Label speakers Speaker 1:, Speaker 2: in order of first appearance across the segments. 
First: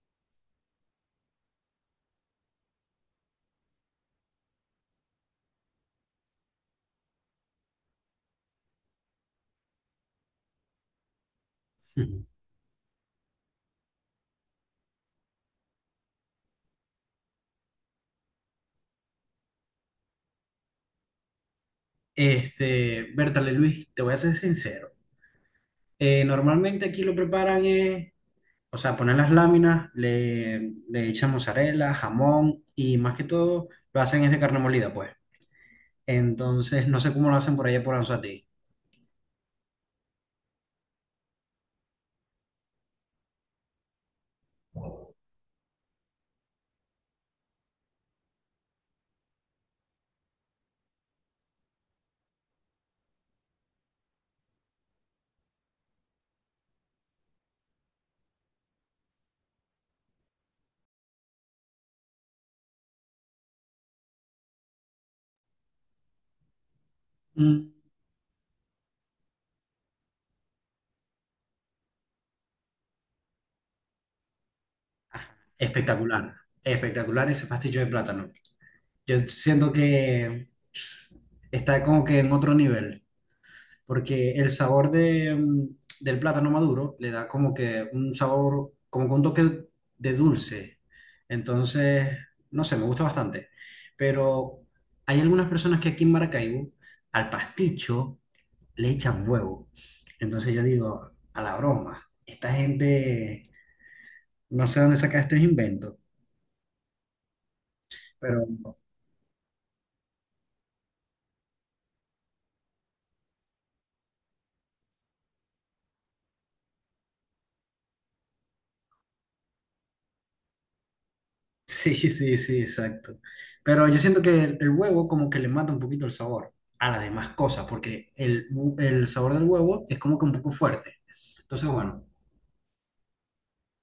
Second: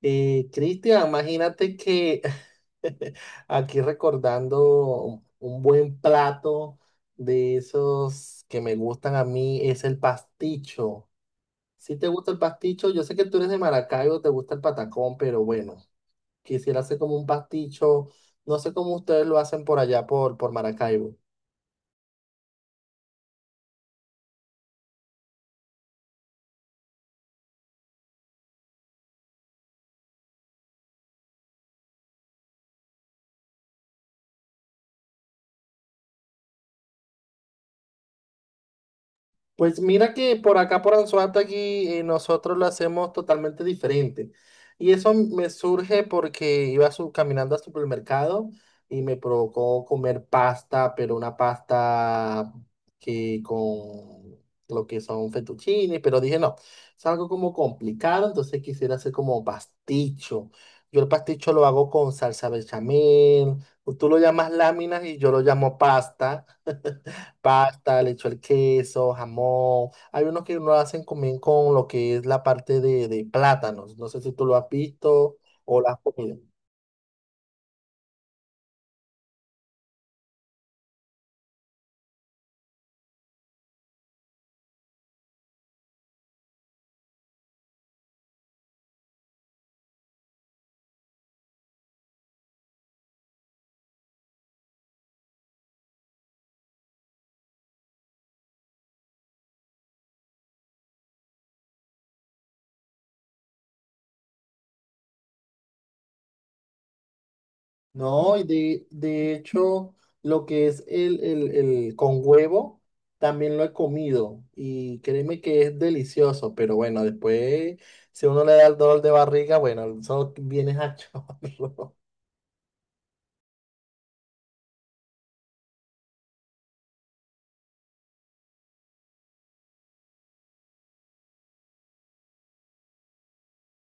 Speaker 1: Cristian, imagínate que aquí recordando un buen plato de esos que me gustan a mí es el pasticho. Si te
Speaker 2: Ujú.
Speaker 1: gusta el pasticho, yo sé que tú eres de Maracaibo, te gusta el patacón, pero bueno, quisiera hacer como un pasticho. No sé cómo ustedes lo hacen por allá por Maracaibo.
Speaker 2: Bertale Luis, te voy a ser sincero. Normalmente aquí lo preparan, o sea, ponen las láminas, le echan mozzarella, jamón y más que todo lo hacen es de carne molida, pues. Entonces, no sé cómo lo hacen por allá por Anzoátegui.
Speaker 1: Pues mira que por acá, por Anzoátegui, nosotros lo hacemos totalmente diferente. Y eso me surge porque iba caminando al supermercado y me provocó comer pasta, pero una pasta que con lo que son fettuccine, pero dije no, es algo como complicado, entonces quisiera hacer como pasticho. Yo el pasticho lo hago con salsa bechamel, tú lo llamas láminas y yo lo llamo pasta.
Speaker 2: Mm,
Speaker 1: Pasta, le echo el queso, jamón. Hay unos que lo hacen también con lo que es la parte de plátanos. No sé si tú lo has visto
Speaker 2: ajá,
Speaker 1: o lo has comido.
Speaker 2: espectacular, espectacular ese pastillo de plátano. Yo siento que está como que en otro nivel, porque el sabor de, del plátano maduro le da como que un sabor, como que un toque de dulce. Entonces, no sé, me gusta bastante. Pero hay algunas personas que aquí en Maracaibo, al pasticho, le echan huevo. Entonces yo digo, a la broma, esta gente, no sé dónde saca estos inventos,
Speaker 1: No, y
Speaker 2: pero
Speaker 1: de hecho, lo que es el con huevo, también lo he comido. Y créeme que es delicioso, pero bueno, después, si uno le da el dolor de barriga, bueno, eso viene a chorro.
Speaker 2: sí, sí, sí, exacto. Pero yo siento que el huevo como que le mata un poquito el sabor a las demás cosas, porque el sabor del huevo es como que un poco fuerte. Entonces, bueno,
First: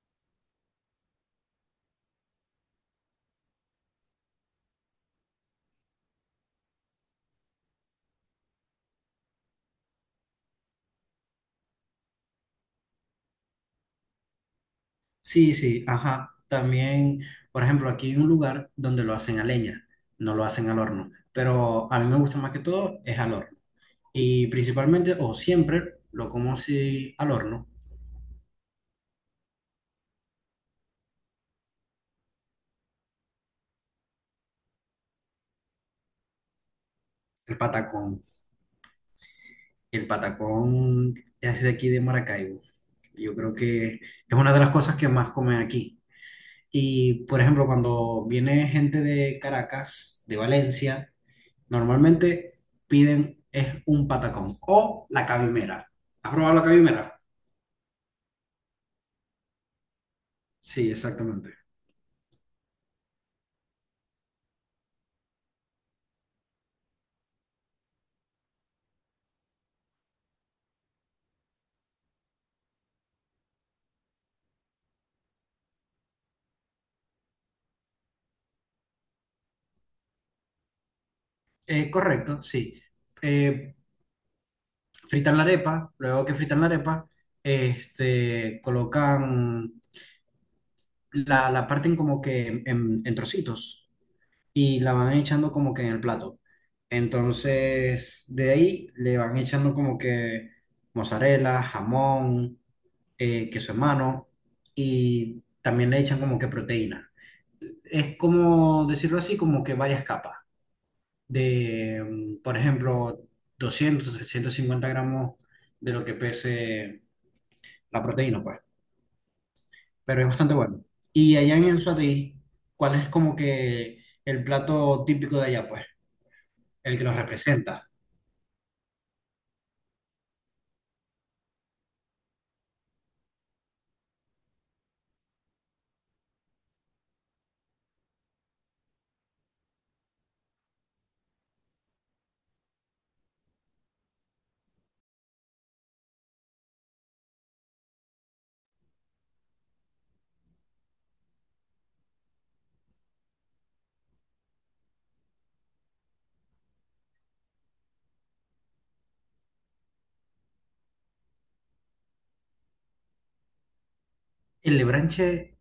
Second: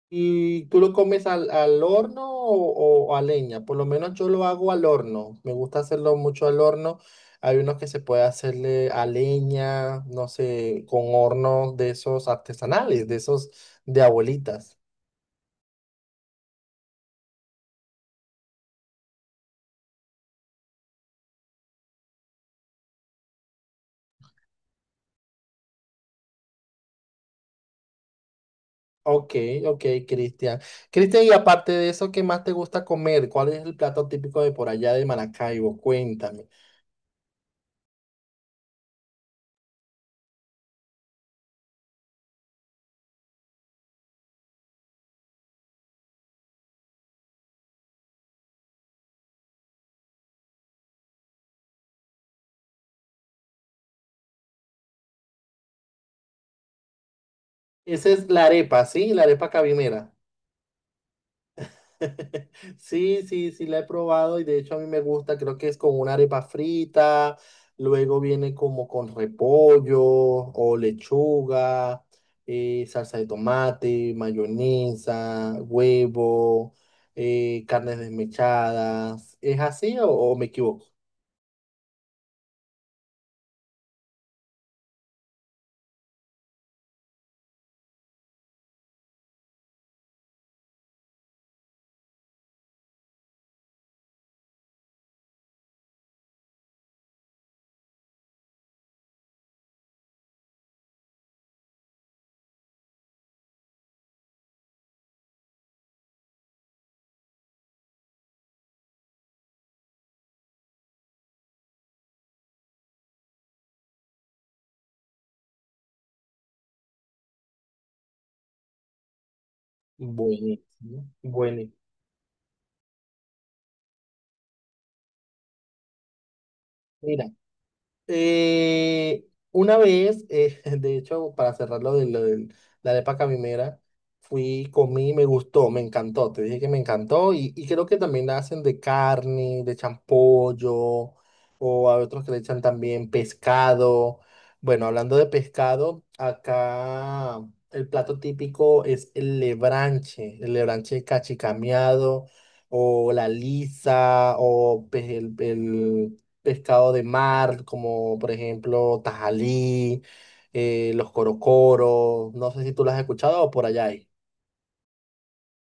Speaker 1: ¿Y tú lo comes al horno o a leña? Por lo menos yo lo hago al horno. Me gusta hacerlo mucho al horno. Hay unos que se puede hacerle a leña, no sé, con hornos de esos artesanales, de esos de abuelitas.
Speaker 2: sí, sí, ajá. También, por ejemplo, aquí hay un lugar donde lo hacen a leña, no lo hacen al horno, pero a mí me gusta más que todo es al horno. Y principalmente o siempre lo como si al horno,
Speaker 1: Ok, ok, Cristian. Cristian, y aparte de eso, ¿qué más te gusta comer? ¿Cuál es el plato típico de por allá de Maracaibo? Cuéntame.
Speaker 2: el patacón. El patacón es de aquí de Maracaibo. Yo creo que es una de las cosas que más comen aquí. Y, por ejemplo, cuando viene gente de Caracas, de Valencia, normalmente piden es un patacón o la cabimera. ¿Has probado la cabimera?
Speaker 1: Esa es la arepa, ¿sí? La arepa cabimera.
Speaker 2: Sí, exactamente.
Speaker 1: Sí, sí, sí, la he probado y de hecho a mí me gusta, creo que es con una arepa frita, luego viene como con repollo o lechuga, salsa de tomate, mayonesa, huevo, carnes desmechadas. ¿Es así o me equivoco?
Speaker 2: Correcto, sí. Eh, Fritan la arepa, luego que fritan la arepa, colocan la parten como que en trocitos y la van echando como que en el plato. Entonces, de ahí le van echando como que mozzarella, jamón, queso en mano y también le echan como que proteína. Es como decirlo así, como que varias capas de, por ejemplo, 200, 350 gramos de lo que pese la proteína, pues. Pero es bastante bueno.
Speaker 1: Buenísimo,
Speaker 2: Y allá en
Speaker 1: buenísimo.
Speaker 2: Anzoátegui, ¿cuál es como que el plato típico de allá, pues? El que los representa.
Speaker 1: Eh, una vez, de hecho, para cerrar lo de la arepa caminera, fui, comí, me gustó, me encantó. Te dije que me encantó y creo que también la hacen de carne, de champollo, o a otros que le echan también pescado. Bueno, hablando de pescado, acá el plato típico es el lebranche cachicameado, o la lisa, o pues, el pescado de mar, como por ejemplo tajalí, los corocoros, no sé si tú lo has escuchado o por allá hay.
Speaker 2: El lebranche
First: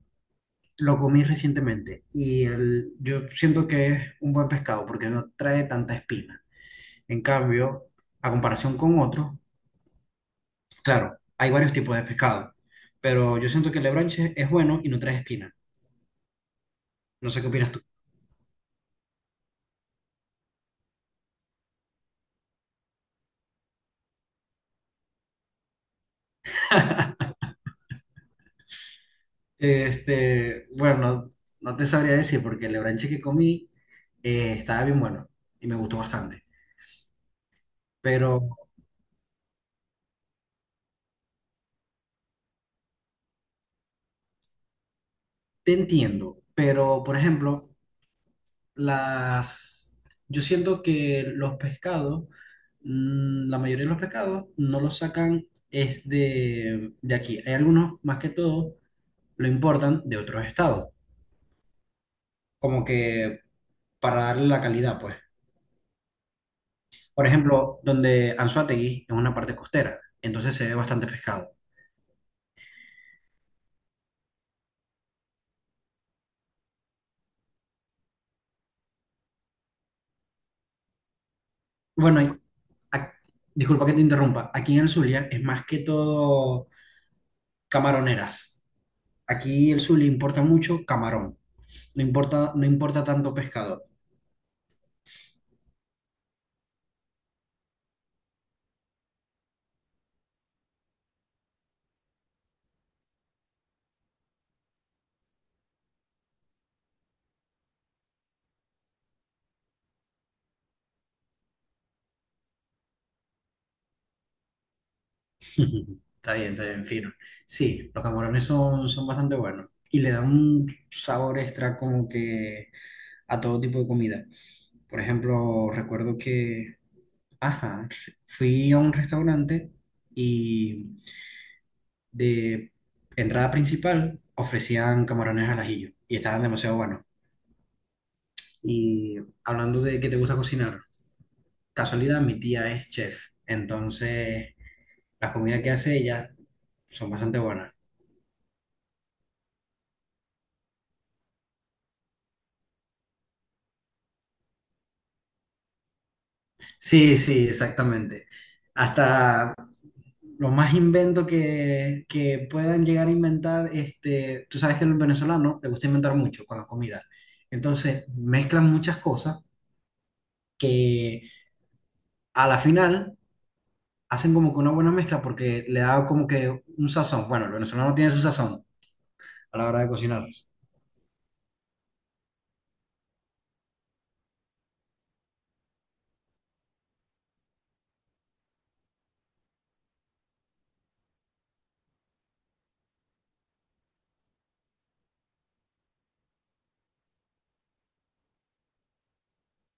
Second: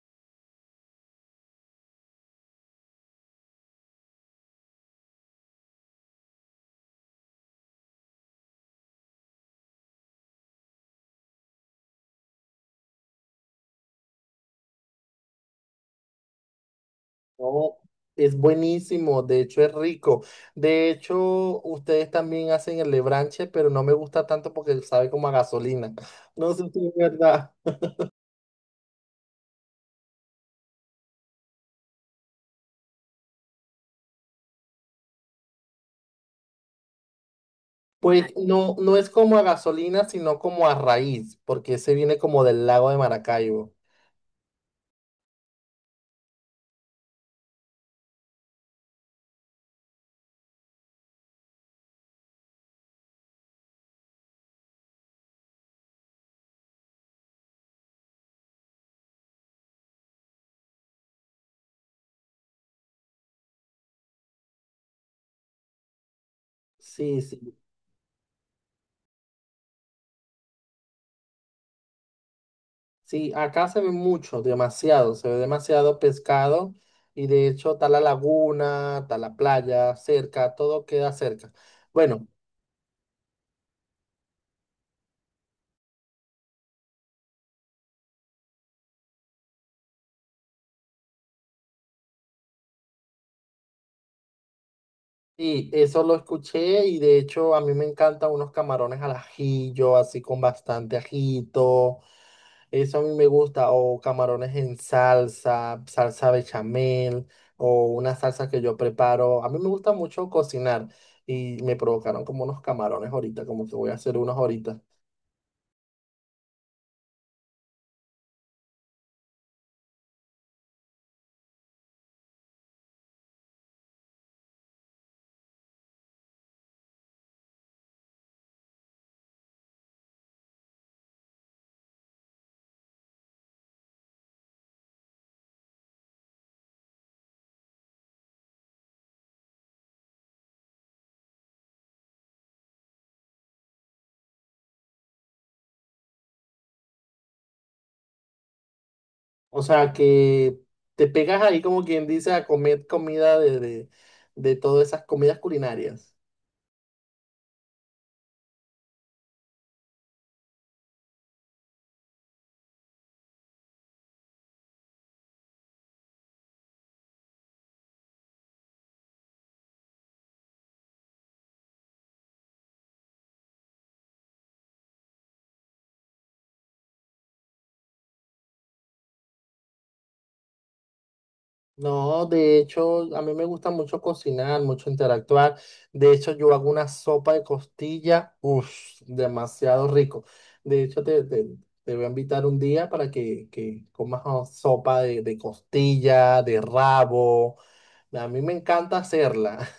Speaker 2: lo comí recientemente y yo siento que es un buen pescado porque no trae tanta espina. En cambio, a comparación con otros, claro, hay varios tipos de pescado, pero yo siento que el lebranche es bueno y no trae espina. No sé qué opinas
Speaker 1: No,
Speaker 2: tú.
Speaker 1: es buenísimo, de hecho es rico. De hecho, ustedes también hacen el lebranche, pero no me gusta tanto porque sabe como a gasolina. No sé si es verdad.
Speaker 2: Bueno, no te sabría decir porque el lebranche que comí estaba bien bueno y me gustó bastante.
Speaker 1: Pues
Speaker 2: Pero
Speaker 1: no, no es como a gasolina, sino como a raíz, porque ese viene como del lago de Maracaibo.
Speaker 2: te entiendo. Pero, por ejemplo, las, yo siento que los pescados, la mayoría de los pescados no los sacan es de aquí. Hay algunos, más que todo, lo importan de otros estados, como que para darle la calidad, pues.
Speaker 1: Sí,
Speaker 2: Por
Speaker 1: sí.
Speaker 2: ejemplo, donde Anzoátegui es una parte costera, entonces se ve bastante pescado.
Speaker 1: Sí, acá se ve mucho, demasiado, se ve demasiado pescado y de hecho está la laguna, está la playa cerca, todo queda cerca.
Speaker 2: Bueno,
Speaker 1: Bueno,
Speaker 2: ac- disculpa que te interrumpa, aquí en el Zulia es más que todo camaroneras. Aquí el Zulia importa mucho camarón, no importa, no importa tanto pescado.
Speaker 1: y eso lo escuché y de hecho a mí me encantan unos camarones al ajillo, así con bastante ajito, eso a mí me gusta, o camarones en salsa, salsa bechamel o una salsa que yo preparo. A mí me gusta mucho cocinar y me provocaron como unos camarones ahorita, como que voy a hacer unos ahorita.
Speaker 2: Está bien, fino. Sí, los camarones son, son bastante buenos y le dan un sabor extra como que a todo tipo de comida. Por ejemplo, recuerdo que, ajá, fui a un restaurante y de entrada principal ofrecían camarones al ajillo y estaban demasiado buenos. Y hablando de que te gusta cocinar, casualidad, mi tía es chef, entonces las comidas que hace ella son bastante buenas.
Speaker 1: O sea, que te pegas ahí como quien dice a comer comida de todas esas comidas culinarias.
Speaker 2: Sí, sí, exactamente. Hasta lo más invento que puedan llegar a inventar, tú sabes que el venezolano le gusta inventar mucho con la comida. Entonces mezclan muchas cosas que a la final hacen como que una buena mezcla porque le da como que un sazón. Bueno, el venezolano tiene su sazón a la hora de cocinar.
Speaker 1: No, de hecho, a mí me gusta mucho cocinar, mucho interactuar. De hecho, yo hago una sopa de costilla, uff, demasiado rico. De hecho, te voy a invitar un día para que comas oh, sopa de costilla, de rabo. A mí me encanta hacerla.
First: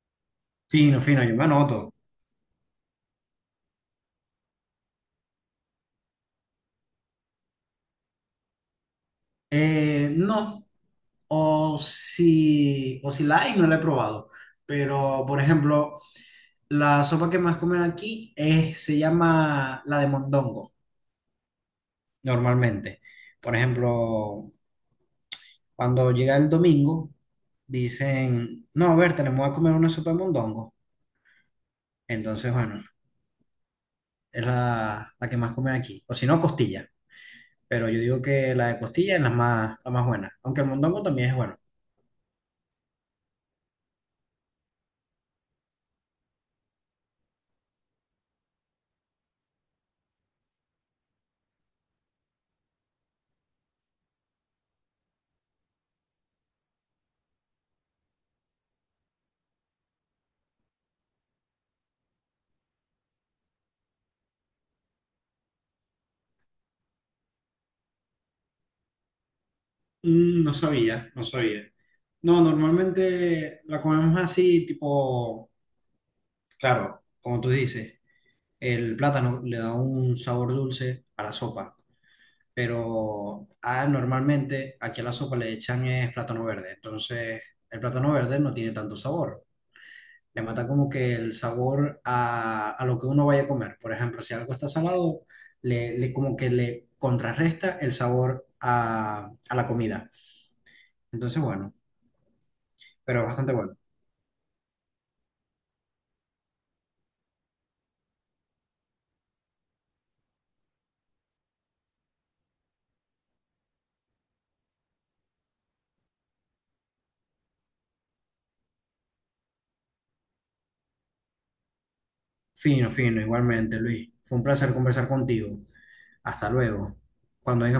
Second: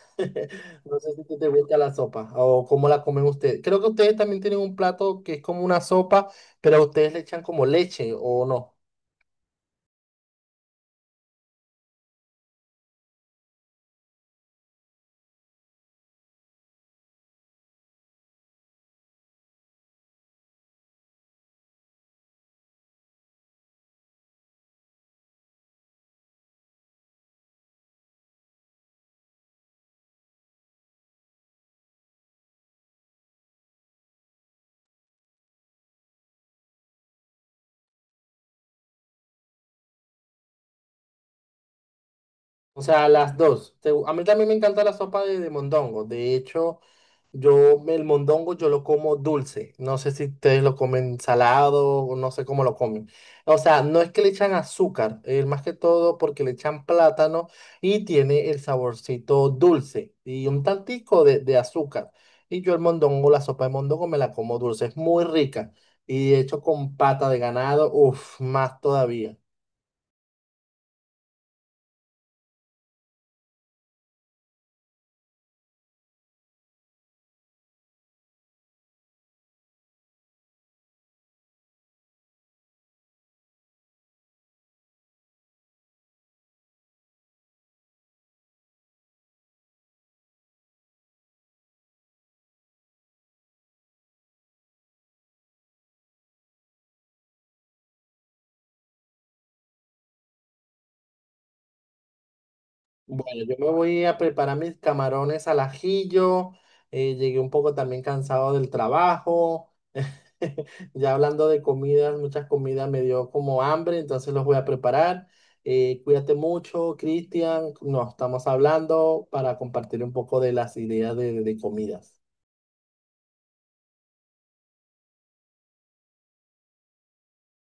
Speaker 2: Fino,
Speaker 1: No sé
Speaker 2: fino,
Speaker 1: si
Speaker 2: yo
Speaker 1: te,
Speaker 2: me
Speaker 1: te gusta
Speaker 2: anoto.
Speaker 1: la sopa o cómo la comen ustedes. Creo que ustedes también tienen un plato que es como una sopa, pero ustedes le echan como leche o no.
Speaker 2: No. O si la hay, no la he probado. Pero, por ejemplo, la sopa que más comen aquí es, se llama la de mondongo, normalmente. Por ejemplo, cuando llega el domingo, dicen, no, a ver, tenemos a comer una sopa de mondongo. Entonces, bueno, es la que más comen aquí. O si no, costilla. Pero yo digo que la de costilla es la más buena. Aunque el mondongo también es bueno.
Speaker 1: O sea, las dos. Te- A mí también me encanta la sopa de mondongo. De hecho, yo el mondongo yo lo como dulce. No sé si ustedes lo comen salado o no sé cómo lo comen. O sea, no es que le echan azúcar, más que todo porque le echan plátano y tiene el saborcito dulce y un tantico de azúcar. Y yo el mondongo, la sopa de mondongo me la como dulce. Es muy rica. Y de hecho con pata de ganado, uff, más todavía.
Speaker 2: Mm, no sabía, no sabía. No, normalmente la comemos así, tipo, claro, como tú dices, el plátano le da un sabor dulce a la sopa, pero ah, normalmente aquí a la sopa le echan es plátano verde, entonces el plátano verde no tiene tanto sabor, le mata como que el sabor a lo que uno vaya a comer. Por ejemplo, si algo está salado, como que le contrarresta el sabor a la comida. Entonces, bueno, pero
Speaker 1: Bueno,
Speaker 2: bastante
Speaker 1: yo me
Speaker 2: bueno.
Speaker 1: voy a preparar mis camarones al ajillo. Llegué un poco también cansado del trabajo. Ya hablando de comidas, muchas comidas me dio como hambre, entonces los voy a preparar. Cuídate mucho, Cristian. Nos estamos hablando para compartir un poco de las ideas de comidas.
Speaker 2: Fino, fino, igualmente, Luis. Fue un placer conversar contigo. Hasta luego. Cuando vengas